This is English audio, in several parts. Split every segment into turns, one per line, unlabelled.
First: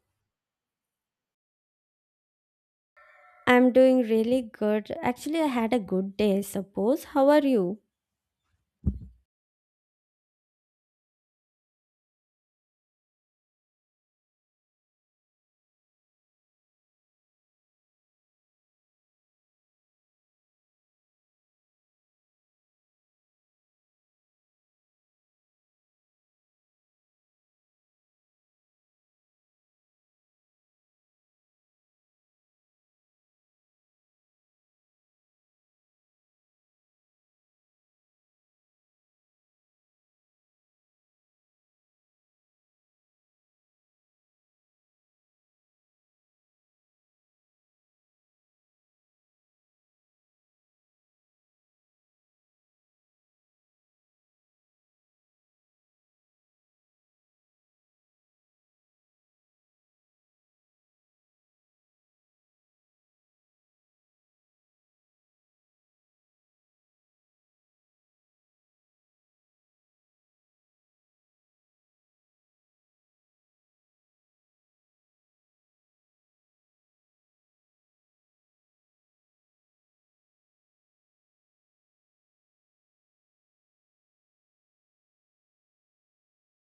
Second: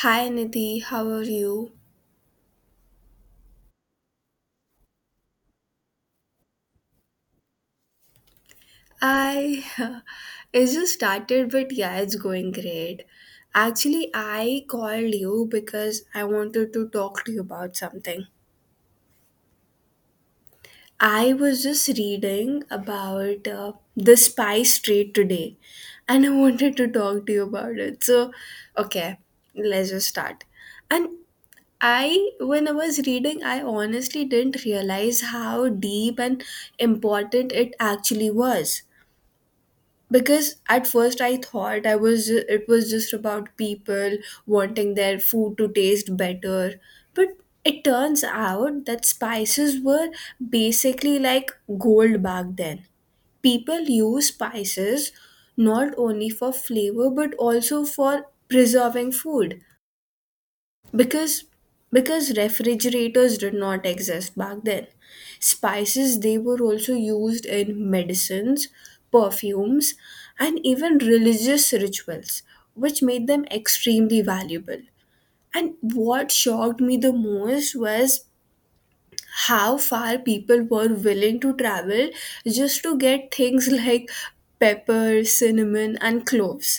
Hi Nidhi, how are you?
I'm doing really good. Actually, I had a good day, I suppose. How are you?
I it just started, but yeah, it's going great. Actually, I called you because I wanted to talk to you about something. I was just reading about the spice trade today, and I wanted to talk to you about it. So, okay, let's just start. And I, when I was reading, I honestly didn't realize how deep and important it actually was because at first I thought it was just about people wanting their food to taste better, but it turns out that spices were basically like gold back then. People use spices not only for flavor but also for preserving food, because because refrigerators did not exist back then. Spices, they were also used in medicines, perfumes, and even religious rituals, which made them extremely valuable. And what shocked me the most was how far people were willing to travel just to get things like pepper, cinnamon, and cloves.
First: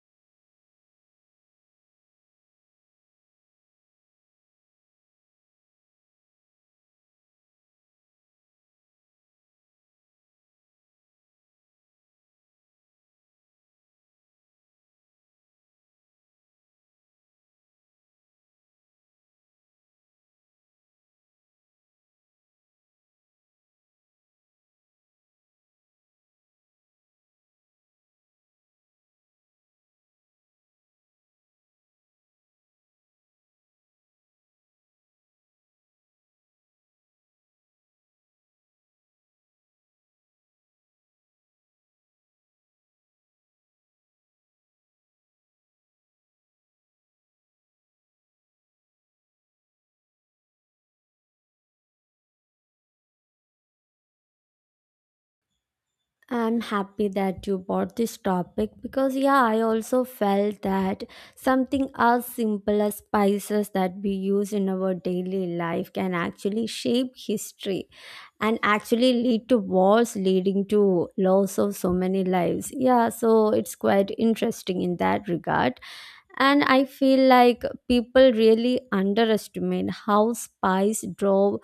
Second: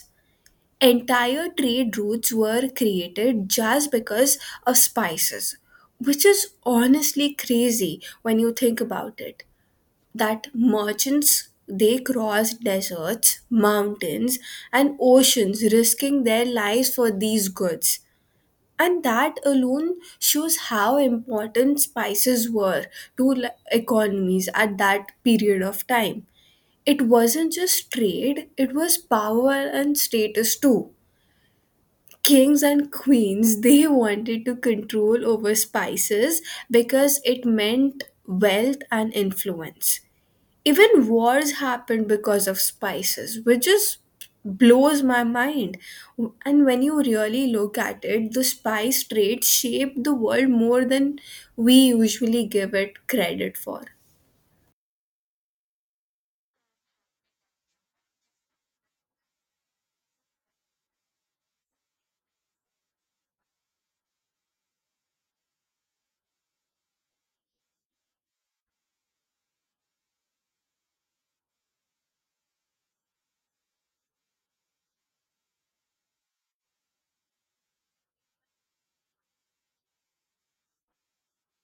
Entire trade routes were created just because of spices, which is honestly crazy when you think about it. That merchants, they crossed deserts, mountains, and oceans, risking their lives for these goods. And that alone shows how important spices were to economies at that period of time. It wasn't just trade, it was power and status too. Kings and queens, they wanted to control over spices because it meant wealth and influence. Even wars happened because of spices, which just blows my mind. And when you really look at it, the spice trade shaped the world more than we usually give it credit for.
I'm happy that you brought this topic because, yeah, I also felt that something as simple as spices that we use in our daily life can actually shape history and actually lead to wars, leading to loss of so many lives. Yeah, so it's quite interesting in that regard. And I feel like people really underestimate how spice drove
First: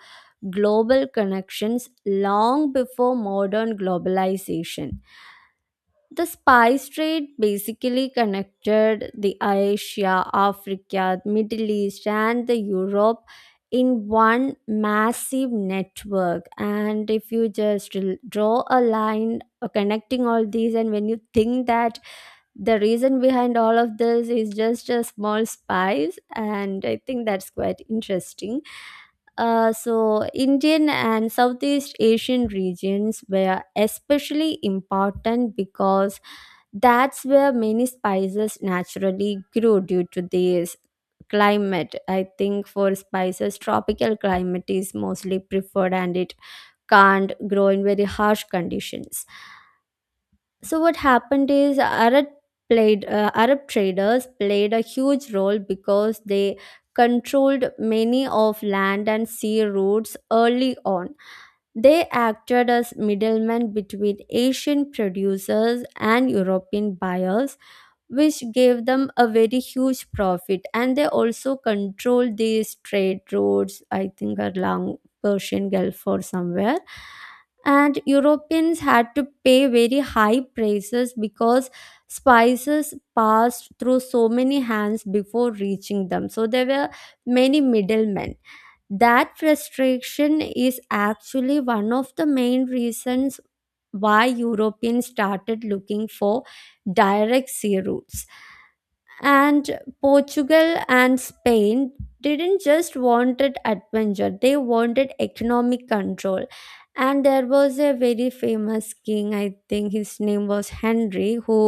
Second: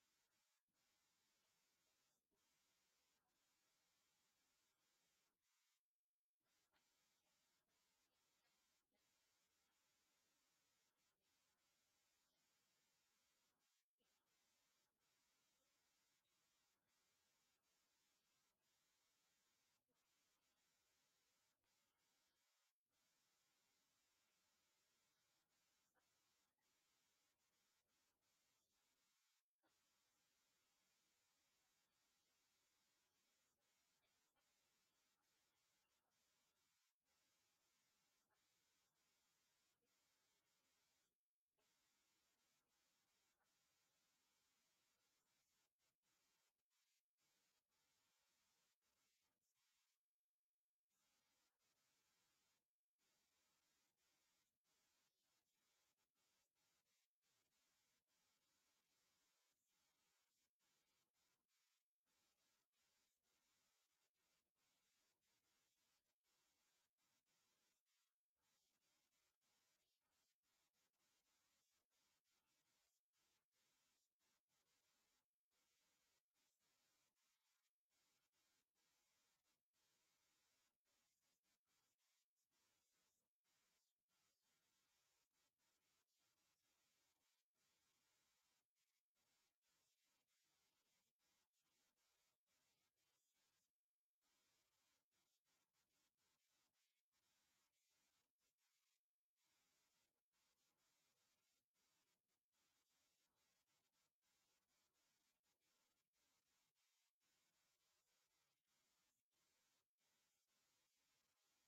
global connections long before modern globalization. The spice trade basically connected the Asia, Africa, Middle East, and the Europe in one massive network. And if you just draw a line connecting all these, and when you think that the reason behind all of this is just a small spice, and I think that's quite interesting. So Indian and Southeast Asian regions were especially important because that's where many spices naturally grew due to this climate. I think for spices, tropical climate is mostly preferred and it can't grow in very harsh conditions. So what happened is Arab traders played a huge role because they controlled many of land and sea routes early on. They acted as middlemen between Asian producers and European buyers, which gave them a very huge profit, and they also controlled these trade routes. I think along Persian Gulf or somewhere. And Europeans had to pay very high prices because spices passed through so many hands before reaching them, so there were many middlemen. That restriction is actually one of the main reasons why Europeans started looking for direct sea routes. And Portugal and Spain didn't just wanted adventure, they wanted economic control. And there was a very famous king, I think his name was Henry, who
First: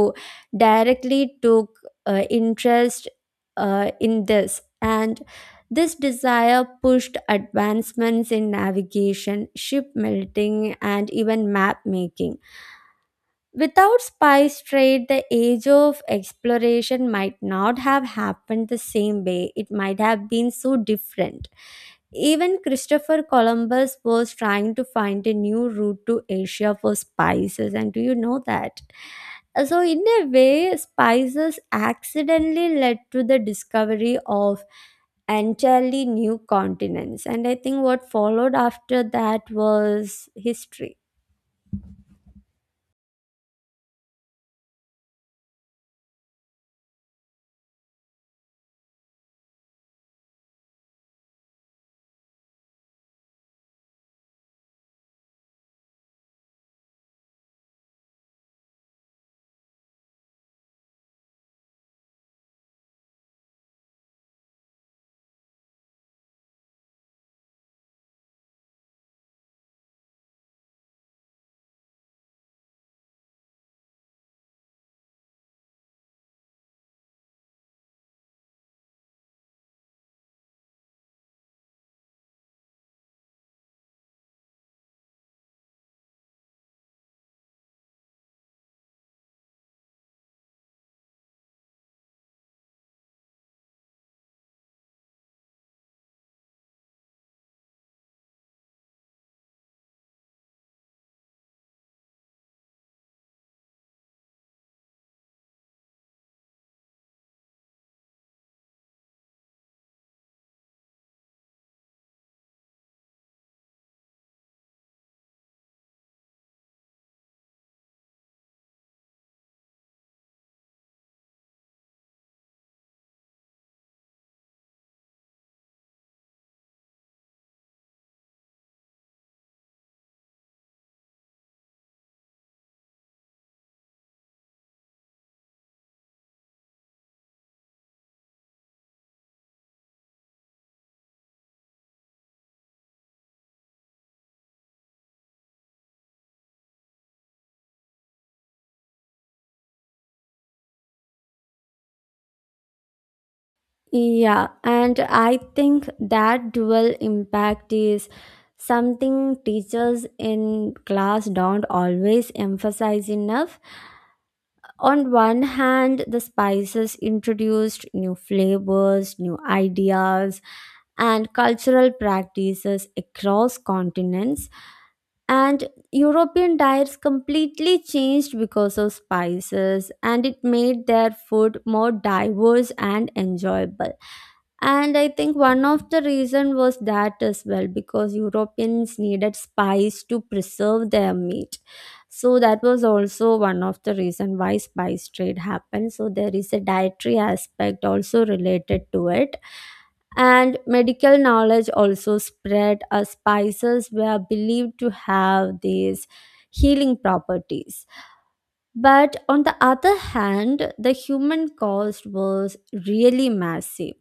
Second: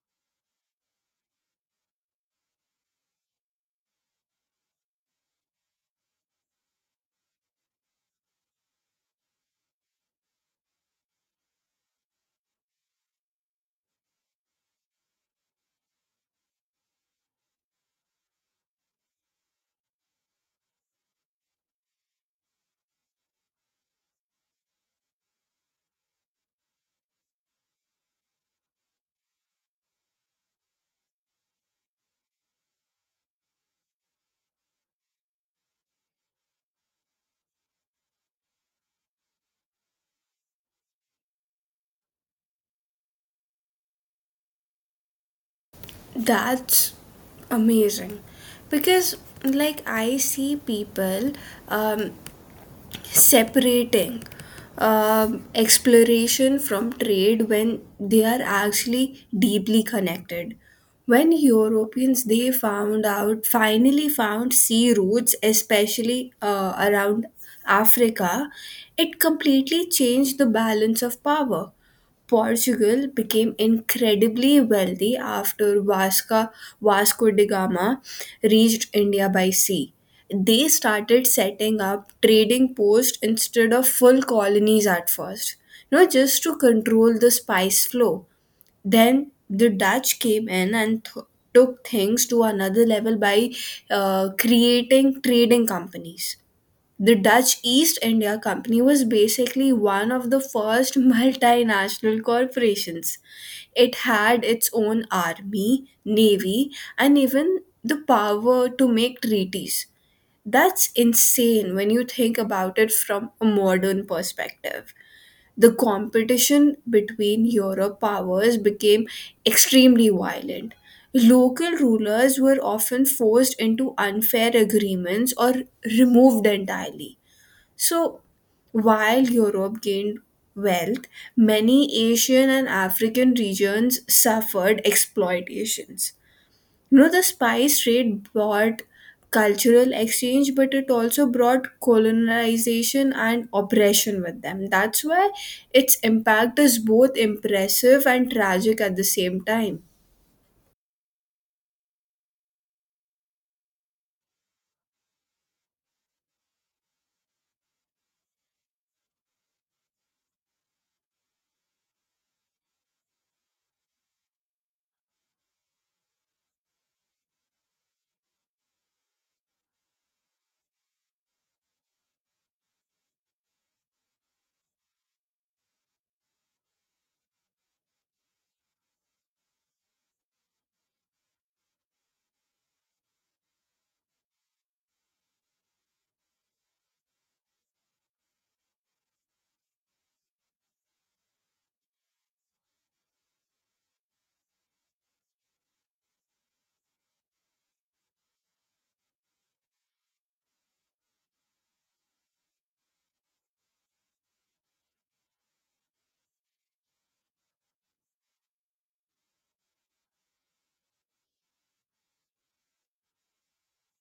directly took interest in this. And this desire pushed advancements in navigation, ship melting, and even map making. Without spice trade, the age of exploration might not have happened the same way. It might have been so different. Even Christopher Columbus was trying to find a new route to Asia for spices, and do you know that? So, in a way, spices accidentally led to the discovery of entirely new continents, and I think what followed after that was history.
That's amazing because like I see people, um, separating, exploration from trade, when they are actually deeply connected. When europeans they found out finally found sea routes, especially around Africa, it completely changed the balance of power. Portugal became incredibly wealthy after Vasco da Gama reached India by sea. They started setting up trading posts instead of full colonies at first, you know, just to control the spice flow. Then the Dutch came in and took things to another level by creating trading companies. The Dutch East India Company was basically one of the first multinational corporations. It had its own army, navy, and even the power to make treaties. That's insane when you think about it from a modern perspective. The competition between Europe powers became extremely violent. Local rulers were often forced into unfair agreements or removed entirely. So, while Europe gained wealth, many Asian and African regions suffered exploitations. You know, the spice trade brought cultural exchange, but it also brought colonization and oppression with them. That's why its impact is both impressive and tragic at the same time.
Yeah, and I think that dual impact is something teachers in class don't always emphasize enough. On one hand, the spices introduced new flavors, new ideas, and cultural practices across continents, and European diets completely changed because of spices, and it made their food more diverse and enjoyable. And I think one of the reason was that as well, because Europeans needed spice to preserve their meat, so that was also one of the reason why spice trade happened. So there is a dietary aspect also related to it. And medical knowledge also spread as spices were believed to have these healing properties. But on the other hand, the human cost was really massive.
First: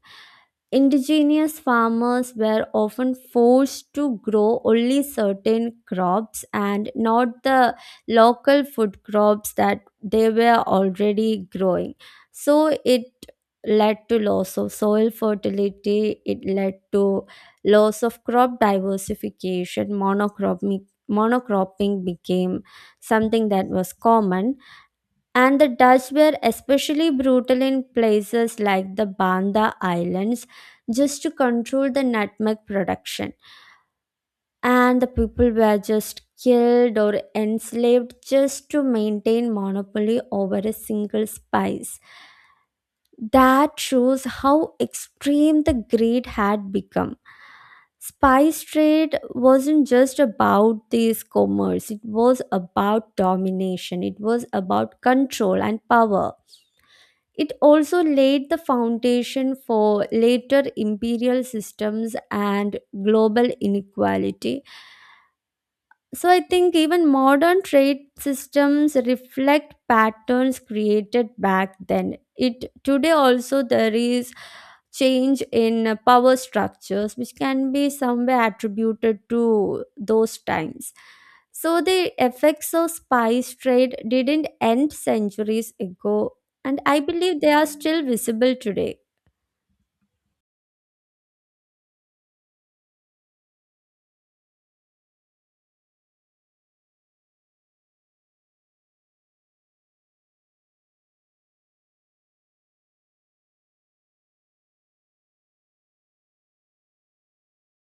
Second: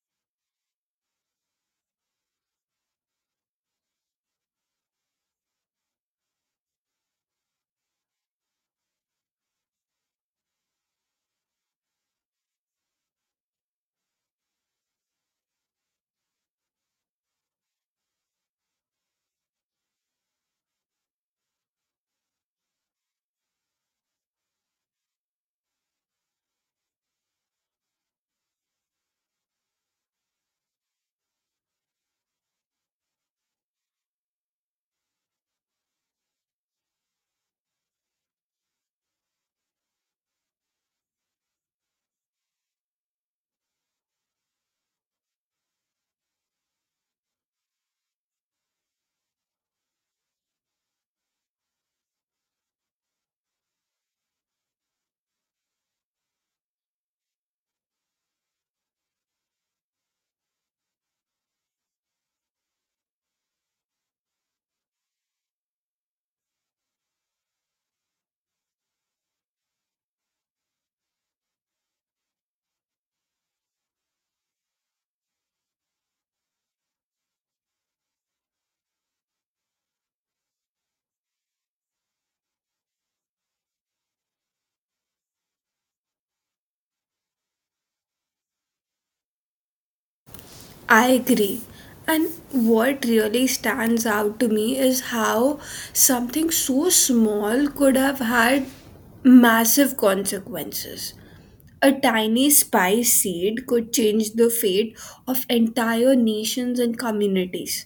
Indigenous farmers were often forced to grow only certain crops and not the local food crops that they were already growing. So it led to loss of soil fertility, it led to loss of crop diversification, monocropping. Monocropping became something that was common. And the Dutch were especially brutal in places like the Banda Islands just to control the nutmeg production. And the people were just killed or enslaved just to maintain monopoly over a single spice. That shows how extreme the greed had become. Spice trade wasn't just about this commerce, it was about domination, it was about control and power. It also laid the foundation for later imperial systems and global inequality. So I think even modern trade systems reflect patterns created back then. It today also there is change in power structures which can be somewhere attributed to those times. So the effects of spice trade didn't end centuries ago, and I believe they are still visible today.
I agree. And what really stands out to me is how something so small could have had massive consequences. A tiny spice seed could change the fate of entire nations and communities.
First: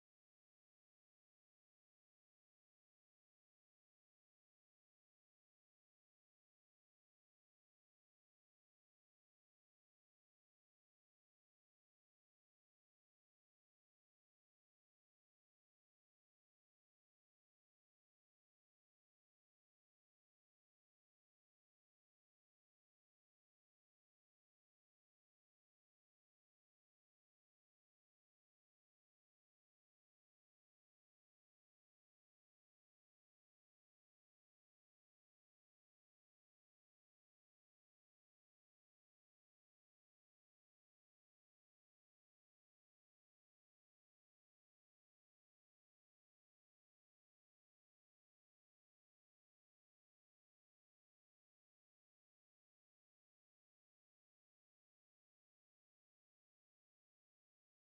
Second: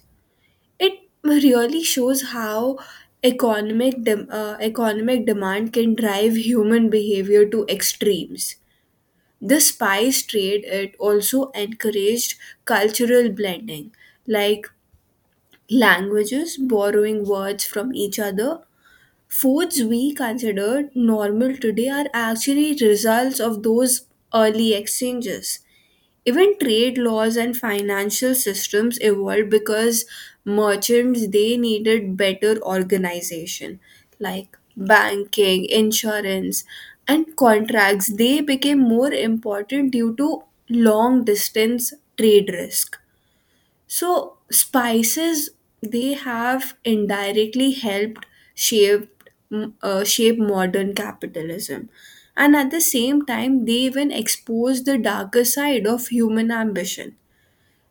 It really shows how economic demand can drive human behavior to extremes. The spice trade, it also encouraged cultural blending, like languages borrowing words from each other. Foods we consider normal today are actually results of those early exchanges. Even trade laws and financial systems evolved because merchants, they needed better organization, like banking, insurance, and contracts, they became more important due to long distance trade risk. So spices, they have indirectly helped shape, shape modern capitalism, and at the same time they even expose the darker side of human ambition.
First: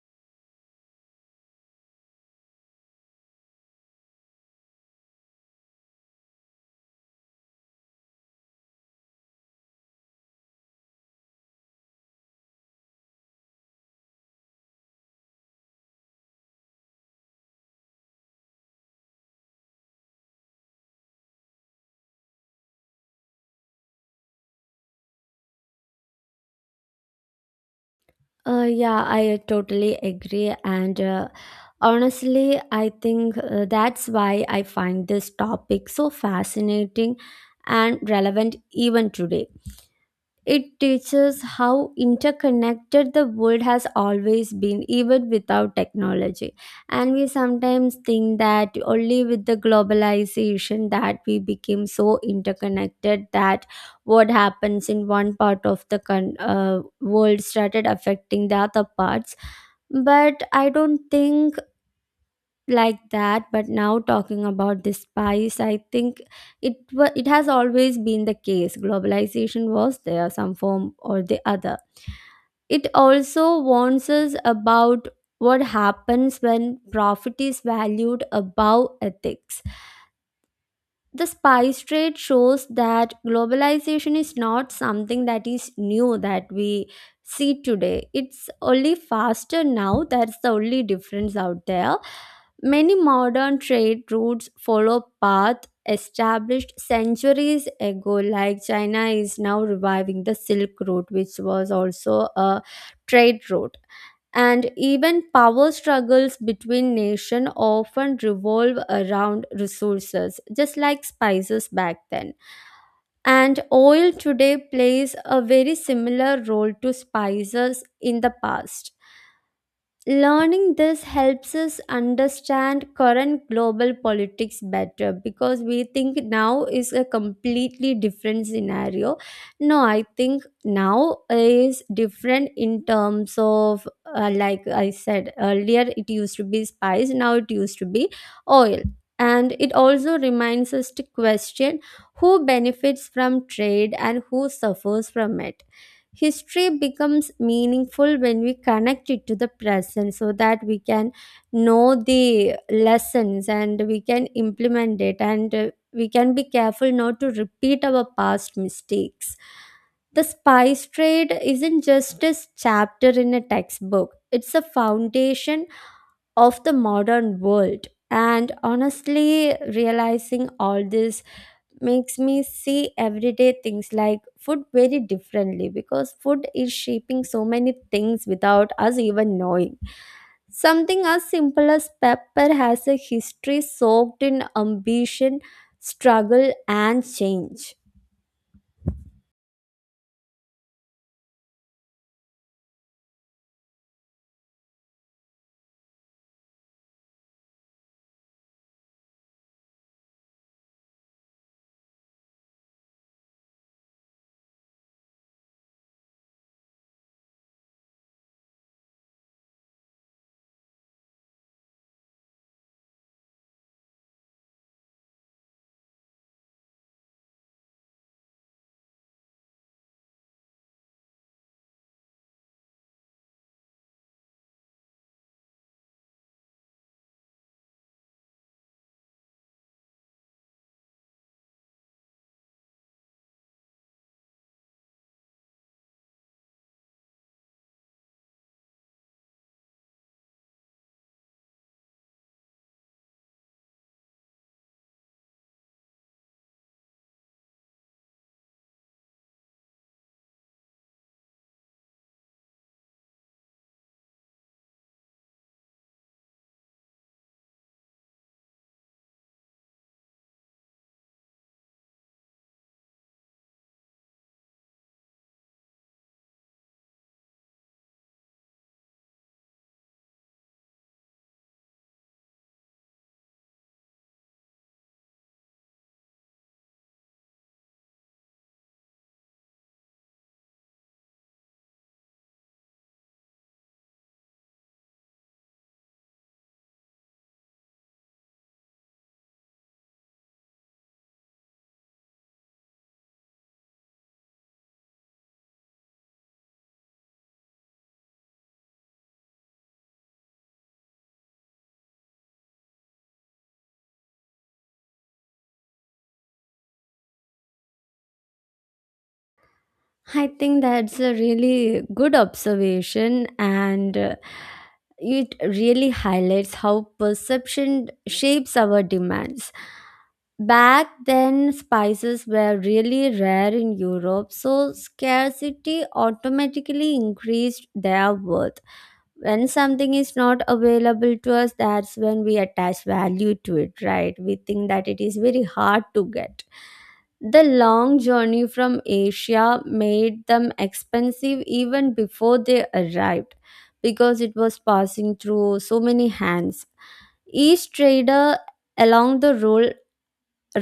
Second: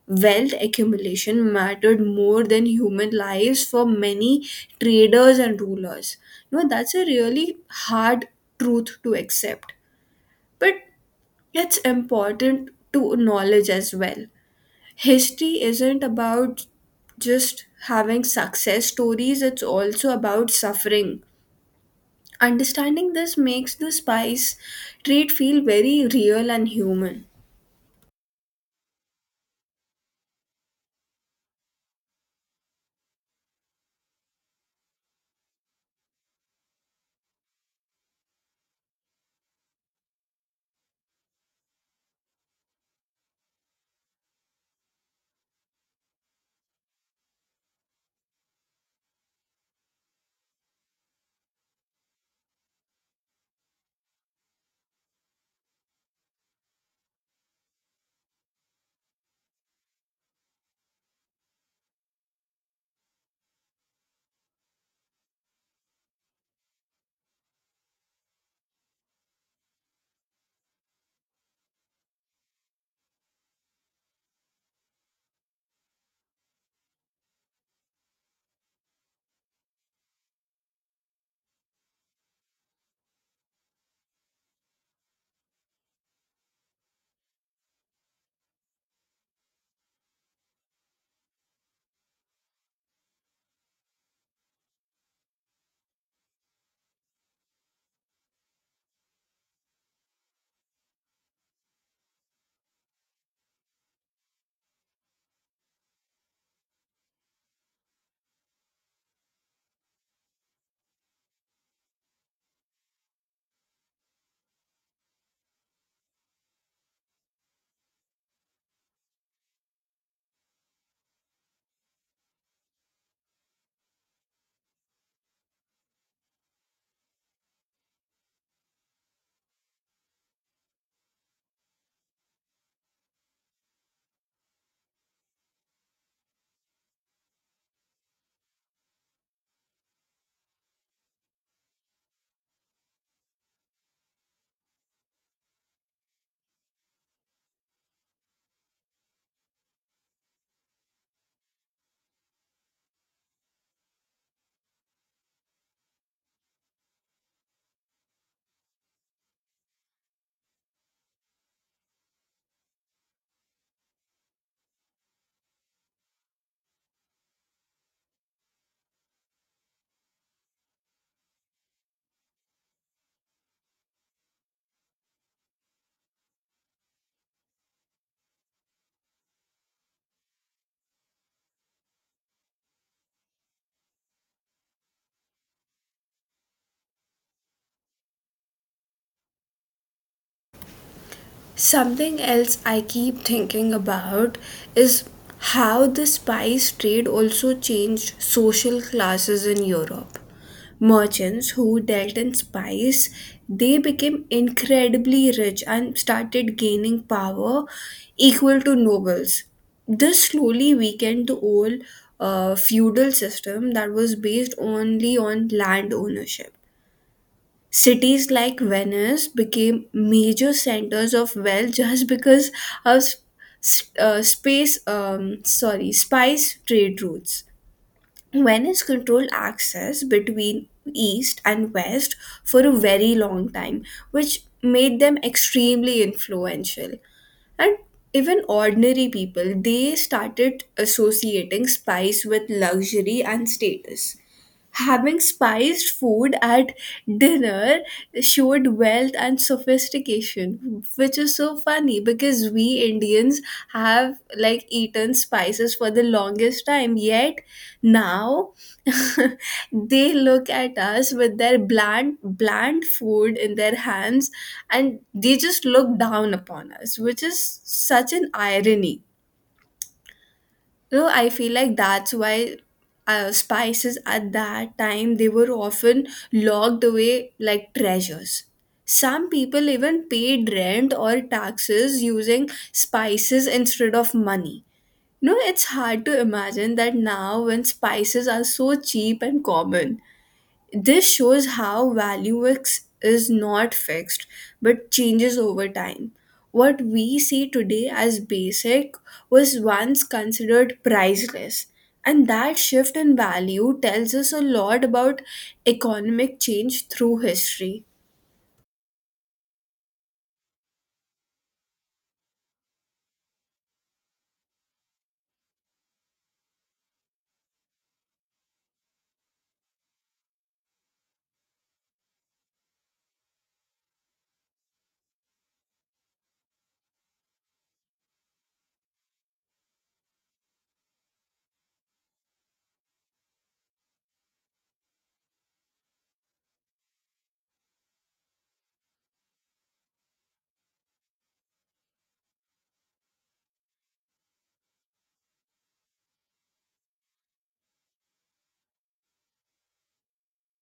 Wealth accumulation mattered more than human lives for many traders and rulers. You know, that's a really hard truth to accept, but it's important to acknowledge as well. History isn't about just having success stories, it's also about suffering. Understanding this makes the spice trade feel very real and human.
Yeah, I totally agree. And honestly, I think that's why I find this topic so fascinating and relevant even today. It teaches how interconnected the world has always been, even without technology. And we sometimes think that only with the globalization that we became so interconnected that what happens in one part of the world started affecting the other parts. But I don't think like that. But now talking about the spice, I think it has always been the case. Globalization was there some form or the other. It also warns us about what happens when profit is valued above ethics. The spice trade shows that globalization is not something that is new that we see today. It's only faster now, that's the only difference out there. Many modern trade routes follow paths established centuries ago, like China is now reviving the Silk Route, which was also a trade route. And even power struggles between nations often revolve around resources, just like spices back then. And oil today plays a very similar role to spices in the past. Learning this helps us understand current global politics better because we think now is a completely different scenario. No, I think now is different in terms of, like I said earlier, it used to be spice, now it used to be oil. And it also reminds us to question who benefits from trade and who suffers from it. History becomes meaningful when we connect it to the present so that we can know the lessons and we can implement it, and we can be careful not to repeat our past mistakes. The spice trade isn't just a chapter in a textbook, it's a foundation of the modern world. And honestly, realizing all this makes me see everyday things like food very differently, because food is shaping so many things without us even knowing. Something as simple as pepper has a history soaked in ambition, struggle, and change.
Something else I keep thinking about is how the spice trade also changed social classes in Europe. Merchants who dealt in spice, they became incredibly rich and started gaining power equal to nobles. This slowly weakened the old feudal system that was based only on land ownership. Cities like Venice became major centers of wealth just because of spice trade routes. Venice controlled access between East and West for a very long time, which made them extremely influential. And even ordinary people, they started associating spice with luxury and status. Having spiced food at dinner showed wealth and sophistication, which is so funny because we Indians have like eaten spices for the longest time, yet now they look at us with their bland food in their hands, and they just look down upon us, which is such an irony. No, I feel like that's why spices at that time, they were often locked away like treasures. Some people even paid rent or taxes using spices instead of money. No, it's hard to imagine that now when spices are so cheap and common. This shows how value is not fixed but changes over time. What we see today as basic was once considered priceless, and that shift in value tells us a lot about economic change through history.
I think that's a really good observation, and it really highlights how perception shapes our demands. Back then, spices were really rare in Europe, so scarcity automatically increased their worth. When something is not available to us, that's when we attach value to it, right? We think that it is very hard to get. The long journey from Asia made them expensive even before they arrived, because it was passing through so many hands. Each trader along the road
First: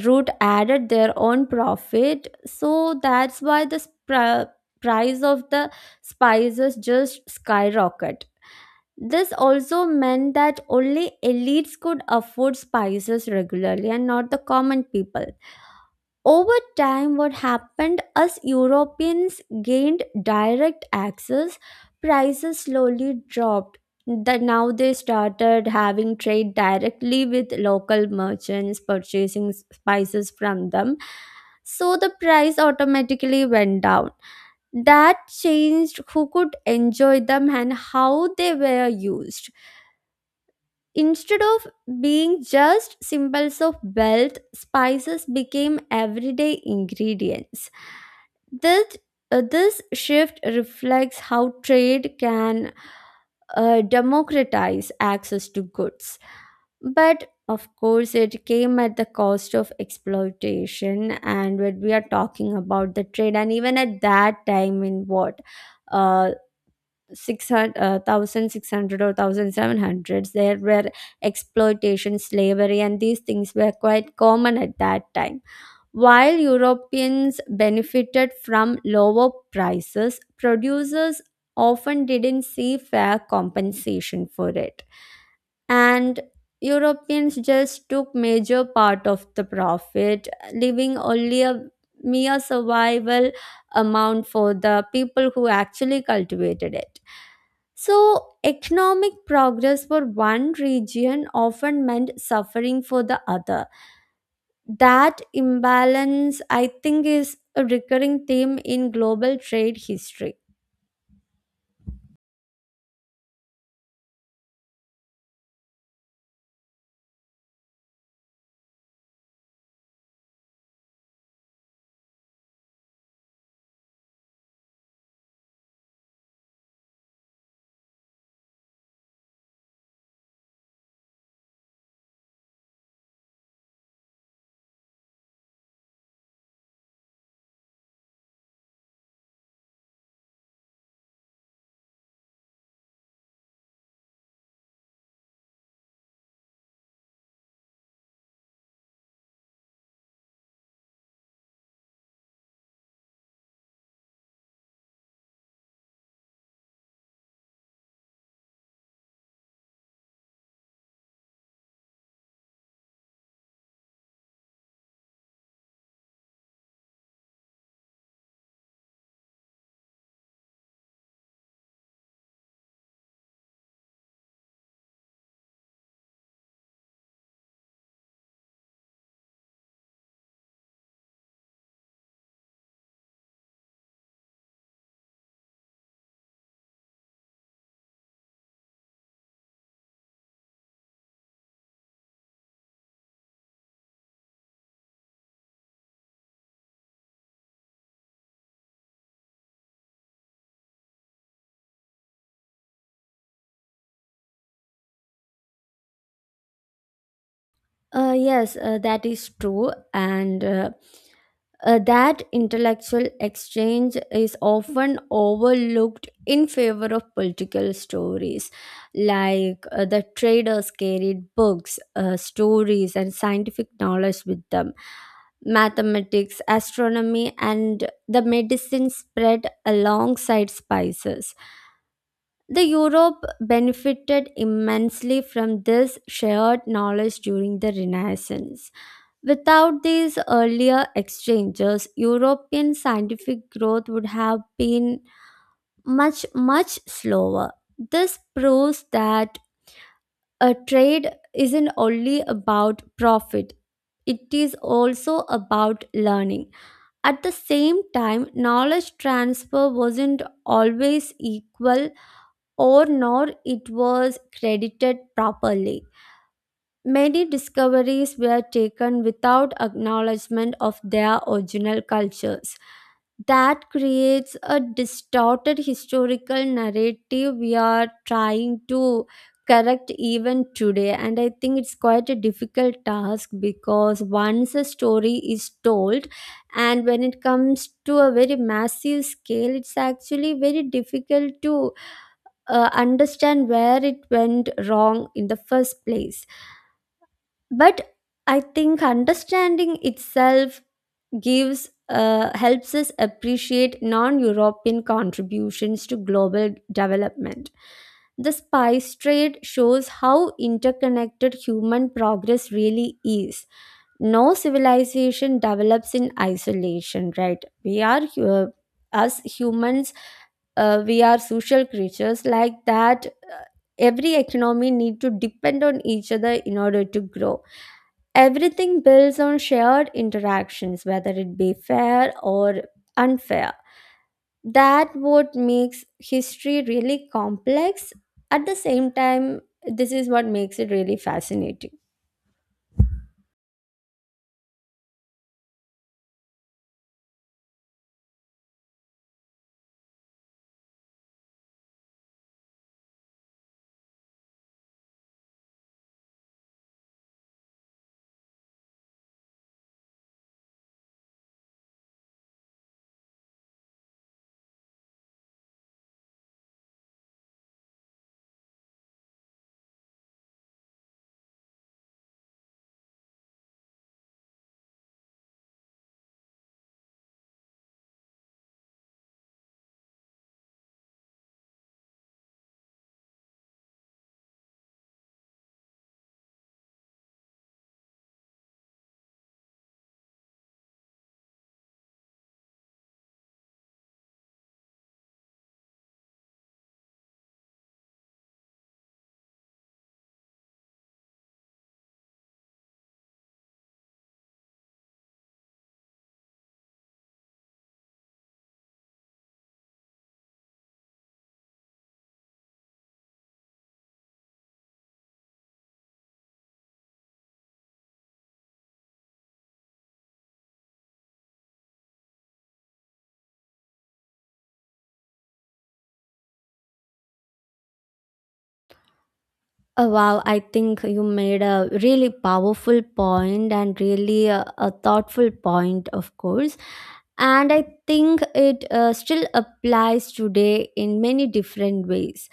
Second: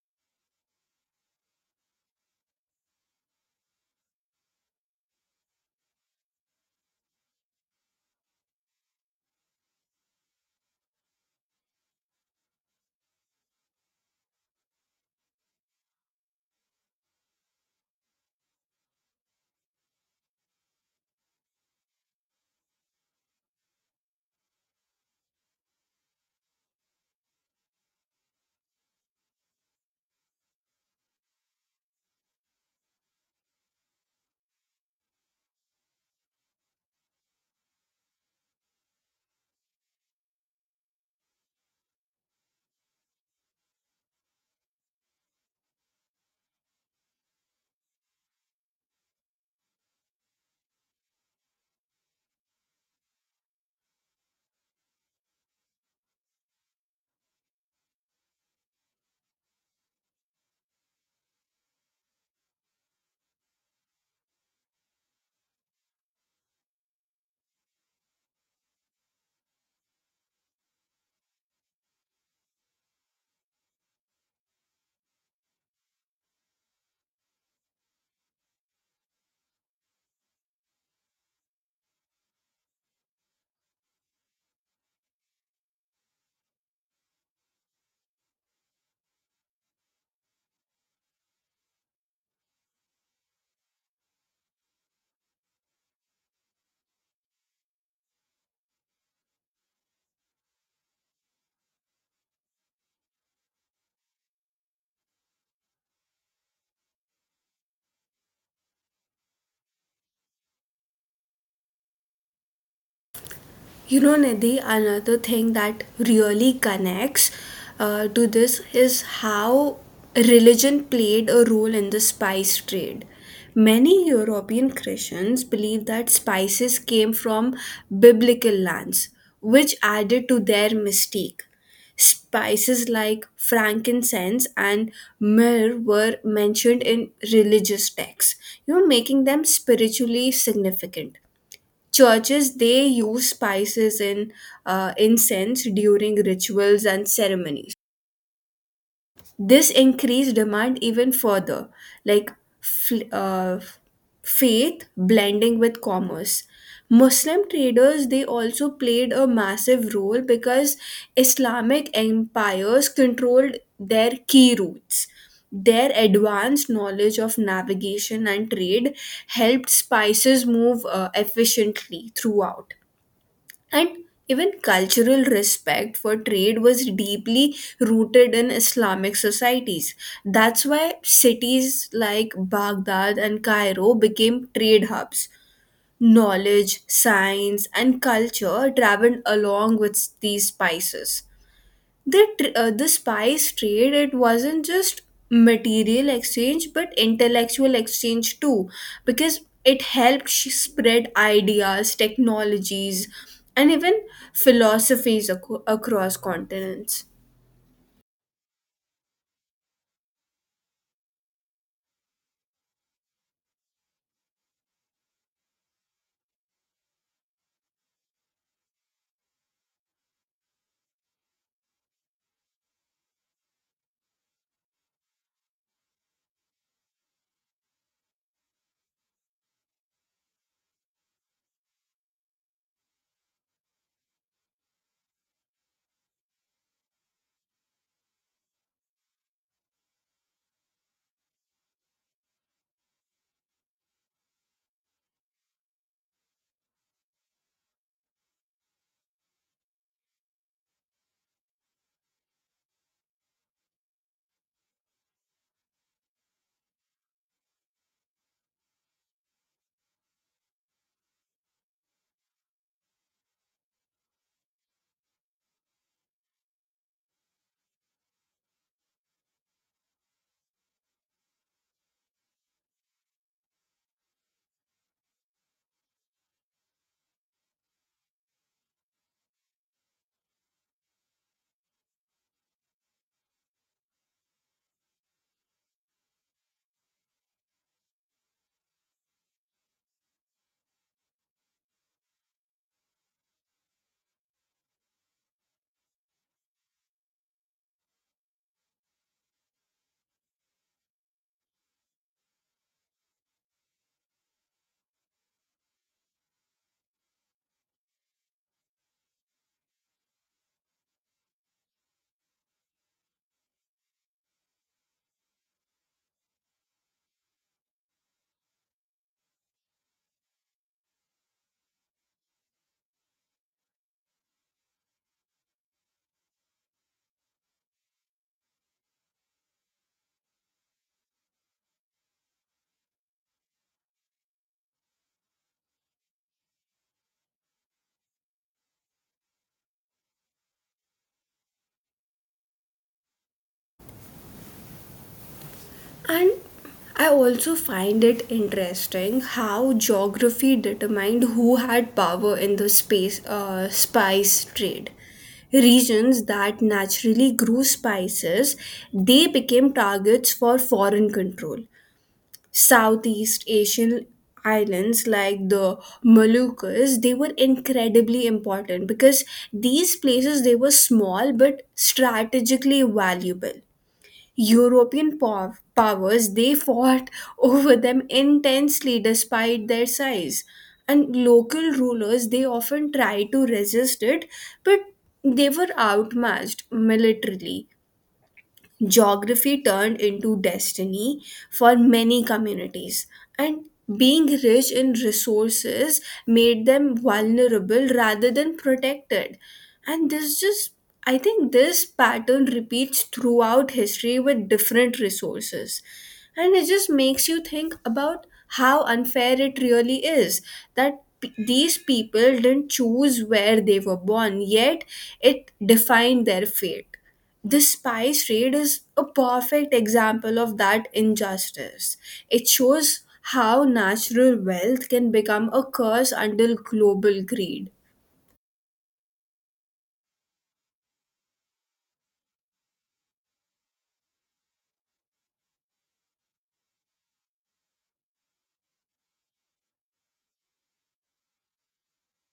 route added their own profit, so that's why the price of the spices just skyrocket. This also meant that only elites could afford spices regularly and not the common people. Over time, what happened as Europeans gained direct access, prices slowly dropped. Now they started having trade directly with local merchants, purchasing spices from them. So the price automatically went down. That changed who could enjoy them and how they were used. Instead of being just symbols of wealth, spices became everyday ingredients. That This shift reflects how trade can democratize access to goods. But of course, it came at the cost of exploitation. And when we are talking about the trade, and even at that time, in what? Uh, six hundred 1600 or 1700s, there were exploitation, slavery, and these things were quite common at that time. While Europeans benefited from lower prices, producers often didn't see fair compensation for it. And Europeans just took major part of the profit, leaving only a mere survival amount for the people who actually cultivated it. So, economic progress for one region often meant suffering for the other. That imbalance, I think, is a recurring theme in global trade history.
You know, Nidhi, another thing that really connects to this is how religion played a role in the spice trade. Many European Christians believed that spices came from biblical lands, which added to their mystique. Spices like frankincense and myrrh were mentioned in religious texts, you know, making them spiritually significant. Churches, they use spices and incense during rituals and ceremonies. This increased demand even further, like fl- uh, faith blending with commerce. Muslim traders, they also played a massive role because Islamic empires controlled their key routes. Their advanced knowledge of navigation and trade helped spices move efficiently throughout. And even cultural respect for trade was deeply rooted in Islamic societies. That's why cities like Baghdad and Cairo became trade hubs. Knowledge, science, and culture traveled along with these spices. The spice trade, it wasn't just material exchange but intellectual exchange too, because it helped spread ideas, technologies, and even philosophies across continents.
Yes, that is true. And that intellectual exchange is often overlooked in favor of political stories, like the traders carried books, stories, and scientific knowledge with them. Mathematics, astronomy, and the medicine spread alongside spices. The Europe benefited immensely from this shared knowledge during the Renaissance. Without these earlier exchanges, European scientific growth would have been much, much slower. This proves that a trade isn't only about profit, it is also about learning. At the same time, knowledge transfer wasn't always equal or nor it was credited properly. Many discoveries were taken without acknowledgement of their original cultures. That creates a distorted historical narrative we are trying to correct even today. And I think it's quite a difficult task because once a story is told, and when it comes to a very massive scale, it's actually very difficult to understand where it went wrong in the first place. But I think understanding itself gives helps us appreciate non-European contributions to global development. The spice trade shows how interconnected human progress really is. No civilization develops in isolation, right? We are as humans, we are social creatures like that. Every economy need to depend on each other in order to grow. Everything builds on shared interactions, whether it be fair or unfair. That what makes history really complex. At the same time, this is what makes it really fascinating.
And I also find it interesting how geography determined who had power in the space spice trade. Regions that naturally grew spices, they became targets for foreign control. Southeast Asian islands like the Moluccas, they were incredibly important because these places, they were small but strategically valuable. European powers, they fought over them intensely despite their size. And local rulers, they often tried to resist it, but they were outmatched militarily. Geography turned into destiny for many communities, and being rich in resources made them vulnerable rather than protected. And this just, I think this pattern repeats throughout history with different resources, and it just makes you think about how unfair it really is, that these people didn't choose where they were born, yet it defined their fate. The spice trade is a perfect example of that injustice. It shows how natural wealth can become a curse under global greed.
Wow, I think you made a really powerful point and really a thoughtful point, of course. And I think it still applies today in many different ways.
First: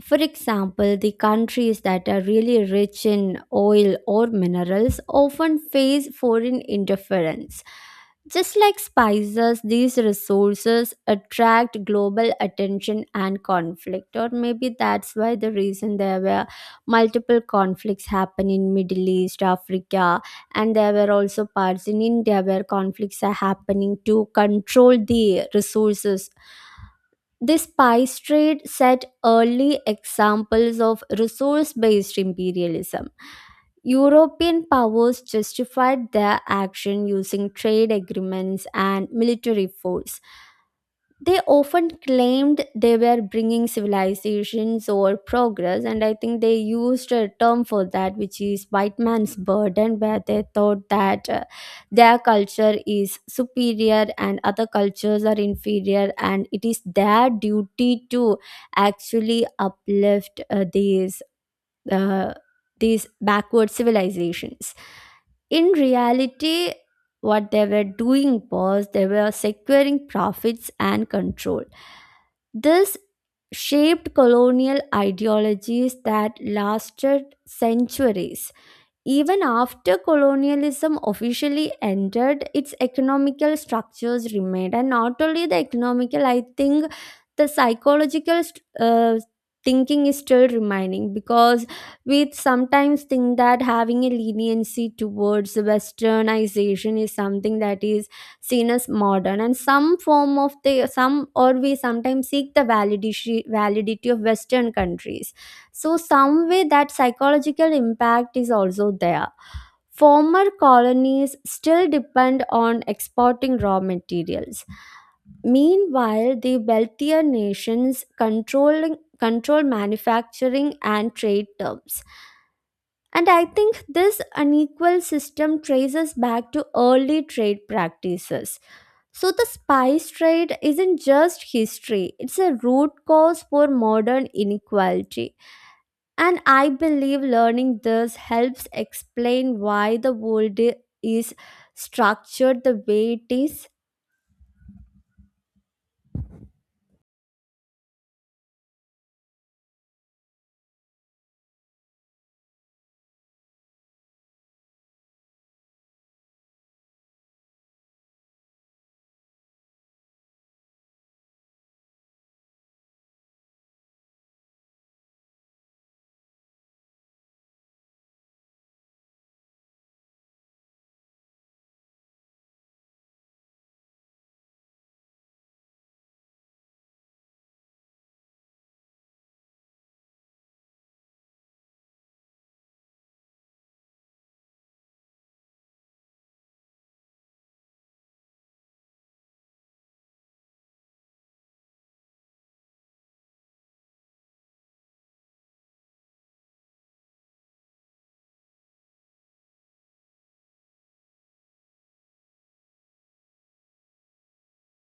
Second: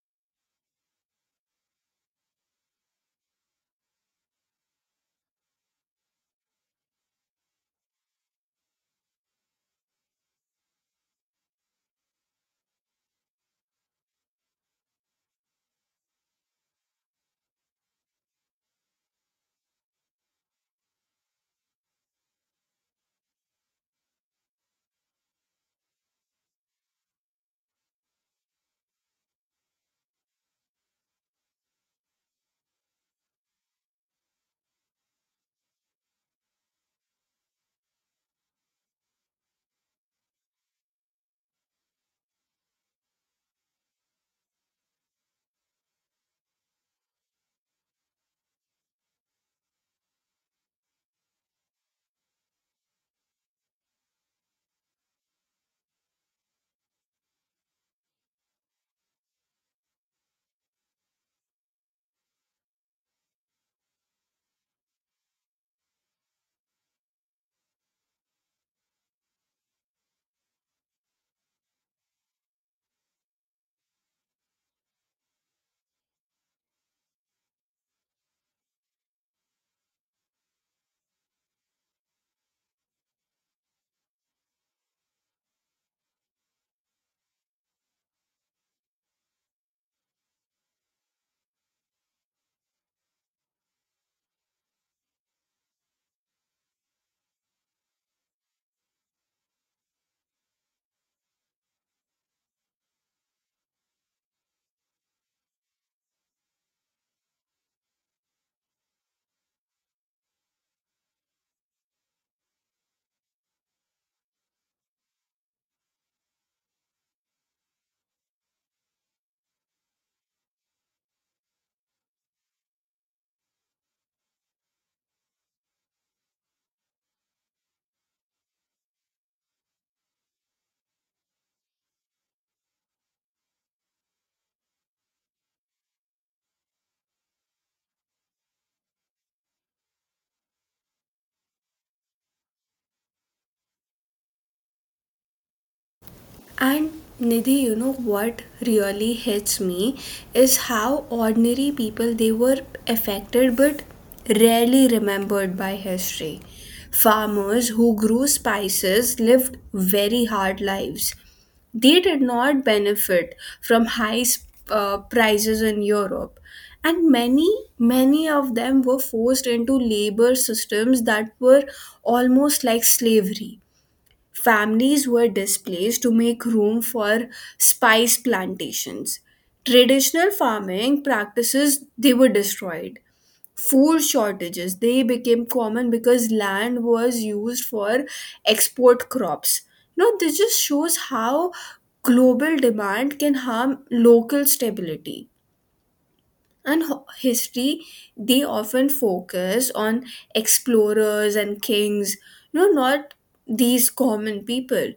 For example, the countries that are really rich in oil or minerals often face foreign interference. Just like spices, these resources attract global attention and conflict. Or maybe that's why the reason there were multiple conflicts happen in Middle East, Africa, and there were also parts in India where conflicts are happening to control the resources. The spice trade set early examples of resource based imperialism. European powers justified their action using trade agreements and military force. They often claimed they were bringing civilizations or progress, and I think they used a term for that, which is white man's burden, where they thought that their culture is superior and other cultures are inferior and it is their duty to actually uplift uh, these backward civilizations. In reality, what they were doing was they were securing profits and control. This shaped colonial ideologies that lasted centuries. Even after colonialism officially ended, its economical structures remained. And not only the economical, I think the thinking is still remaining, because we sometimes think that having a leniency towards westernization is something that is seen as modern and some form of the some, or we sometimes seek the validity of western countries. So, some way that psychological impact is also there. Former colonies still depend on exporting raw materials. Meanwhile, the wealthier nations control manufacturing and trade terms. And I think this unequal system traces back to early trade practices. So the spice trade isn't just history, it's a root cause for modern inequality. And I believe learning this helps explain why the is structured the way it is.
And Nidhi, you know what really hits me is how ordinary people, they were affected but rarely remembered by history. Farmers who grew spices lived very hard lives. They did not benefit from high prices in Europe. And many of them were forced into labor systems that were almost like slavery. Families were displaced to make room for spice plantations. Traditional farming practices, they were destroyed. Food shortages, they became common because land was used for export crops. Now this just shows how global demand can harm local stability. And history, they often focus on explorers and kings, no, not these common people,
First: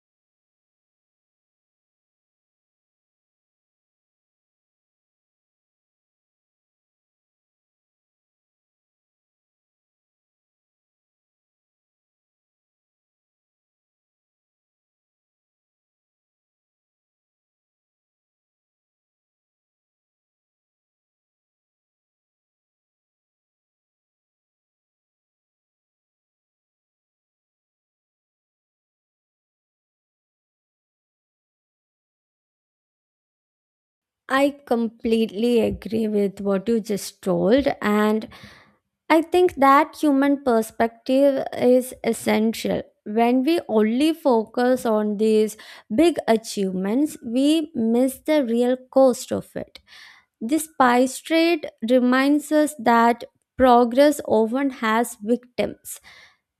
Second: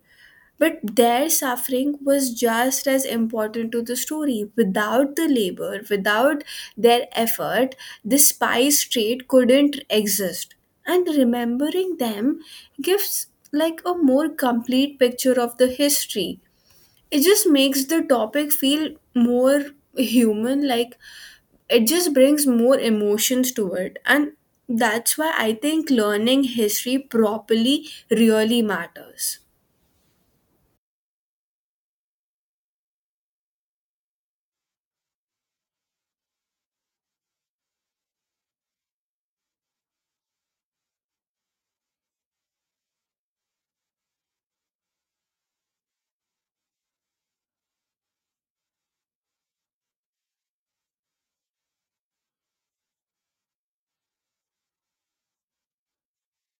but their suffering was just as important to the story. Without the labor, without their effort, the spice trade couldn't exist. And remembering them gives like a more complete picture of the history. It just makes the topic feel more human, like it just brings more emotions to it. And that's why I think learning history properly really matters.
I completely agree with what you just told, and I think that human perspective is essential. When we only focus on these big achievements, we miss the real cost of it. This spice trade reminds us that progress often has victims.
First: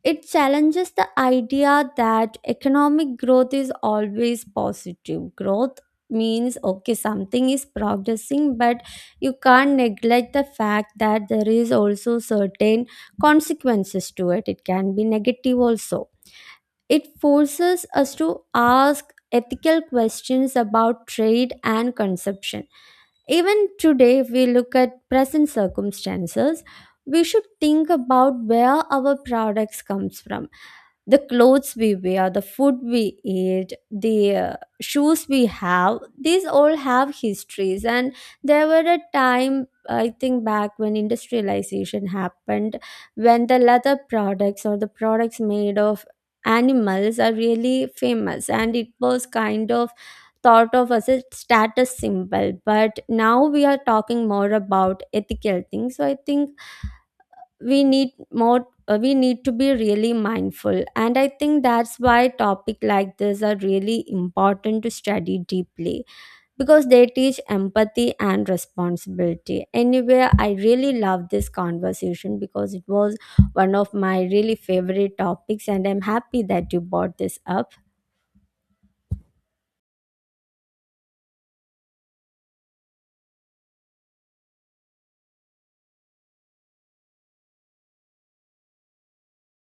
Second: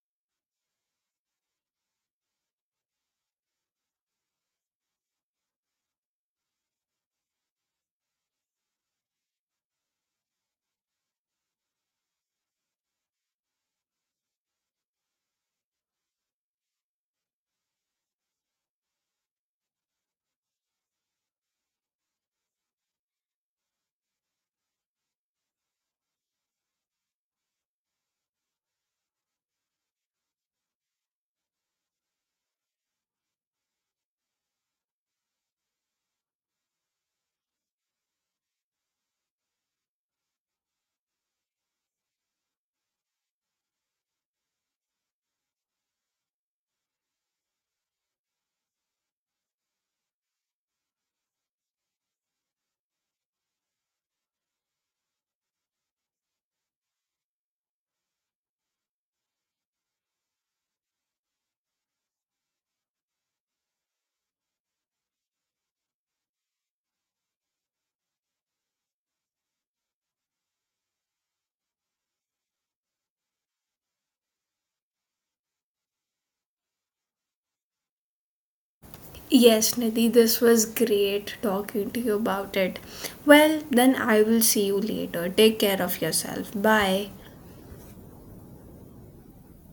It challenges the idea that economic growth is always positive. Growth means okay, something is progressing, but you can't neglect the fact that there is also certain consequences to it. It can be negative also. It forces us to ask ethical questions about trade and consumption. Even today, if we look at present circumstances, we should think about where our products comes from. The clothes we wear, the food we eat, the shoes we have, these all have histories. And there were a time, I think, back when industrialization happened, when the leather products or the products made of animals are really famous, and it was kind of thought of as a status symbol. But now we are talking more about ethical things, so I think we need more we need to be really mindful. And I think that's why topic like this are really important to study deeply, because they teach empathy and responsibility. Anyway, I really love this conversation because it was one of my really favorite topics, and I'm happy that you brought this up.
Yes, Nidhi, this was great talking to you about it. Well, then I will see you later. Take care of yourself. Bye.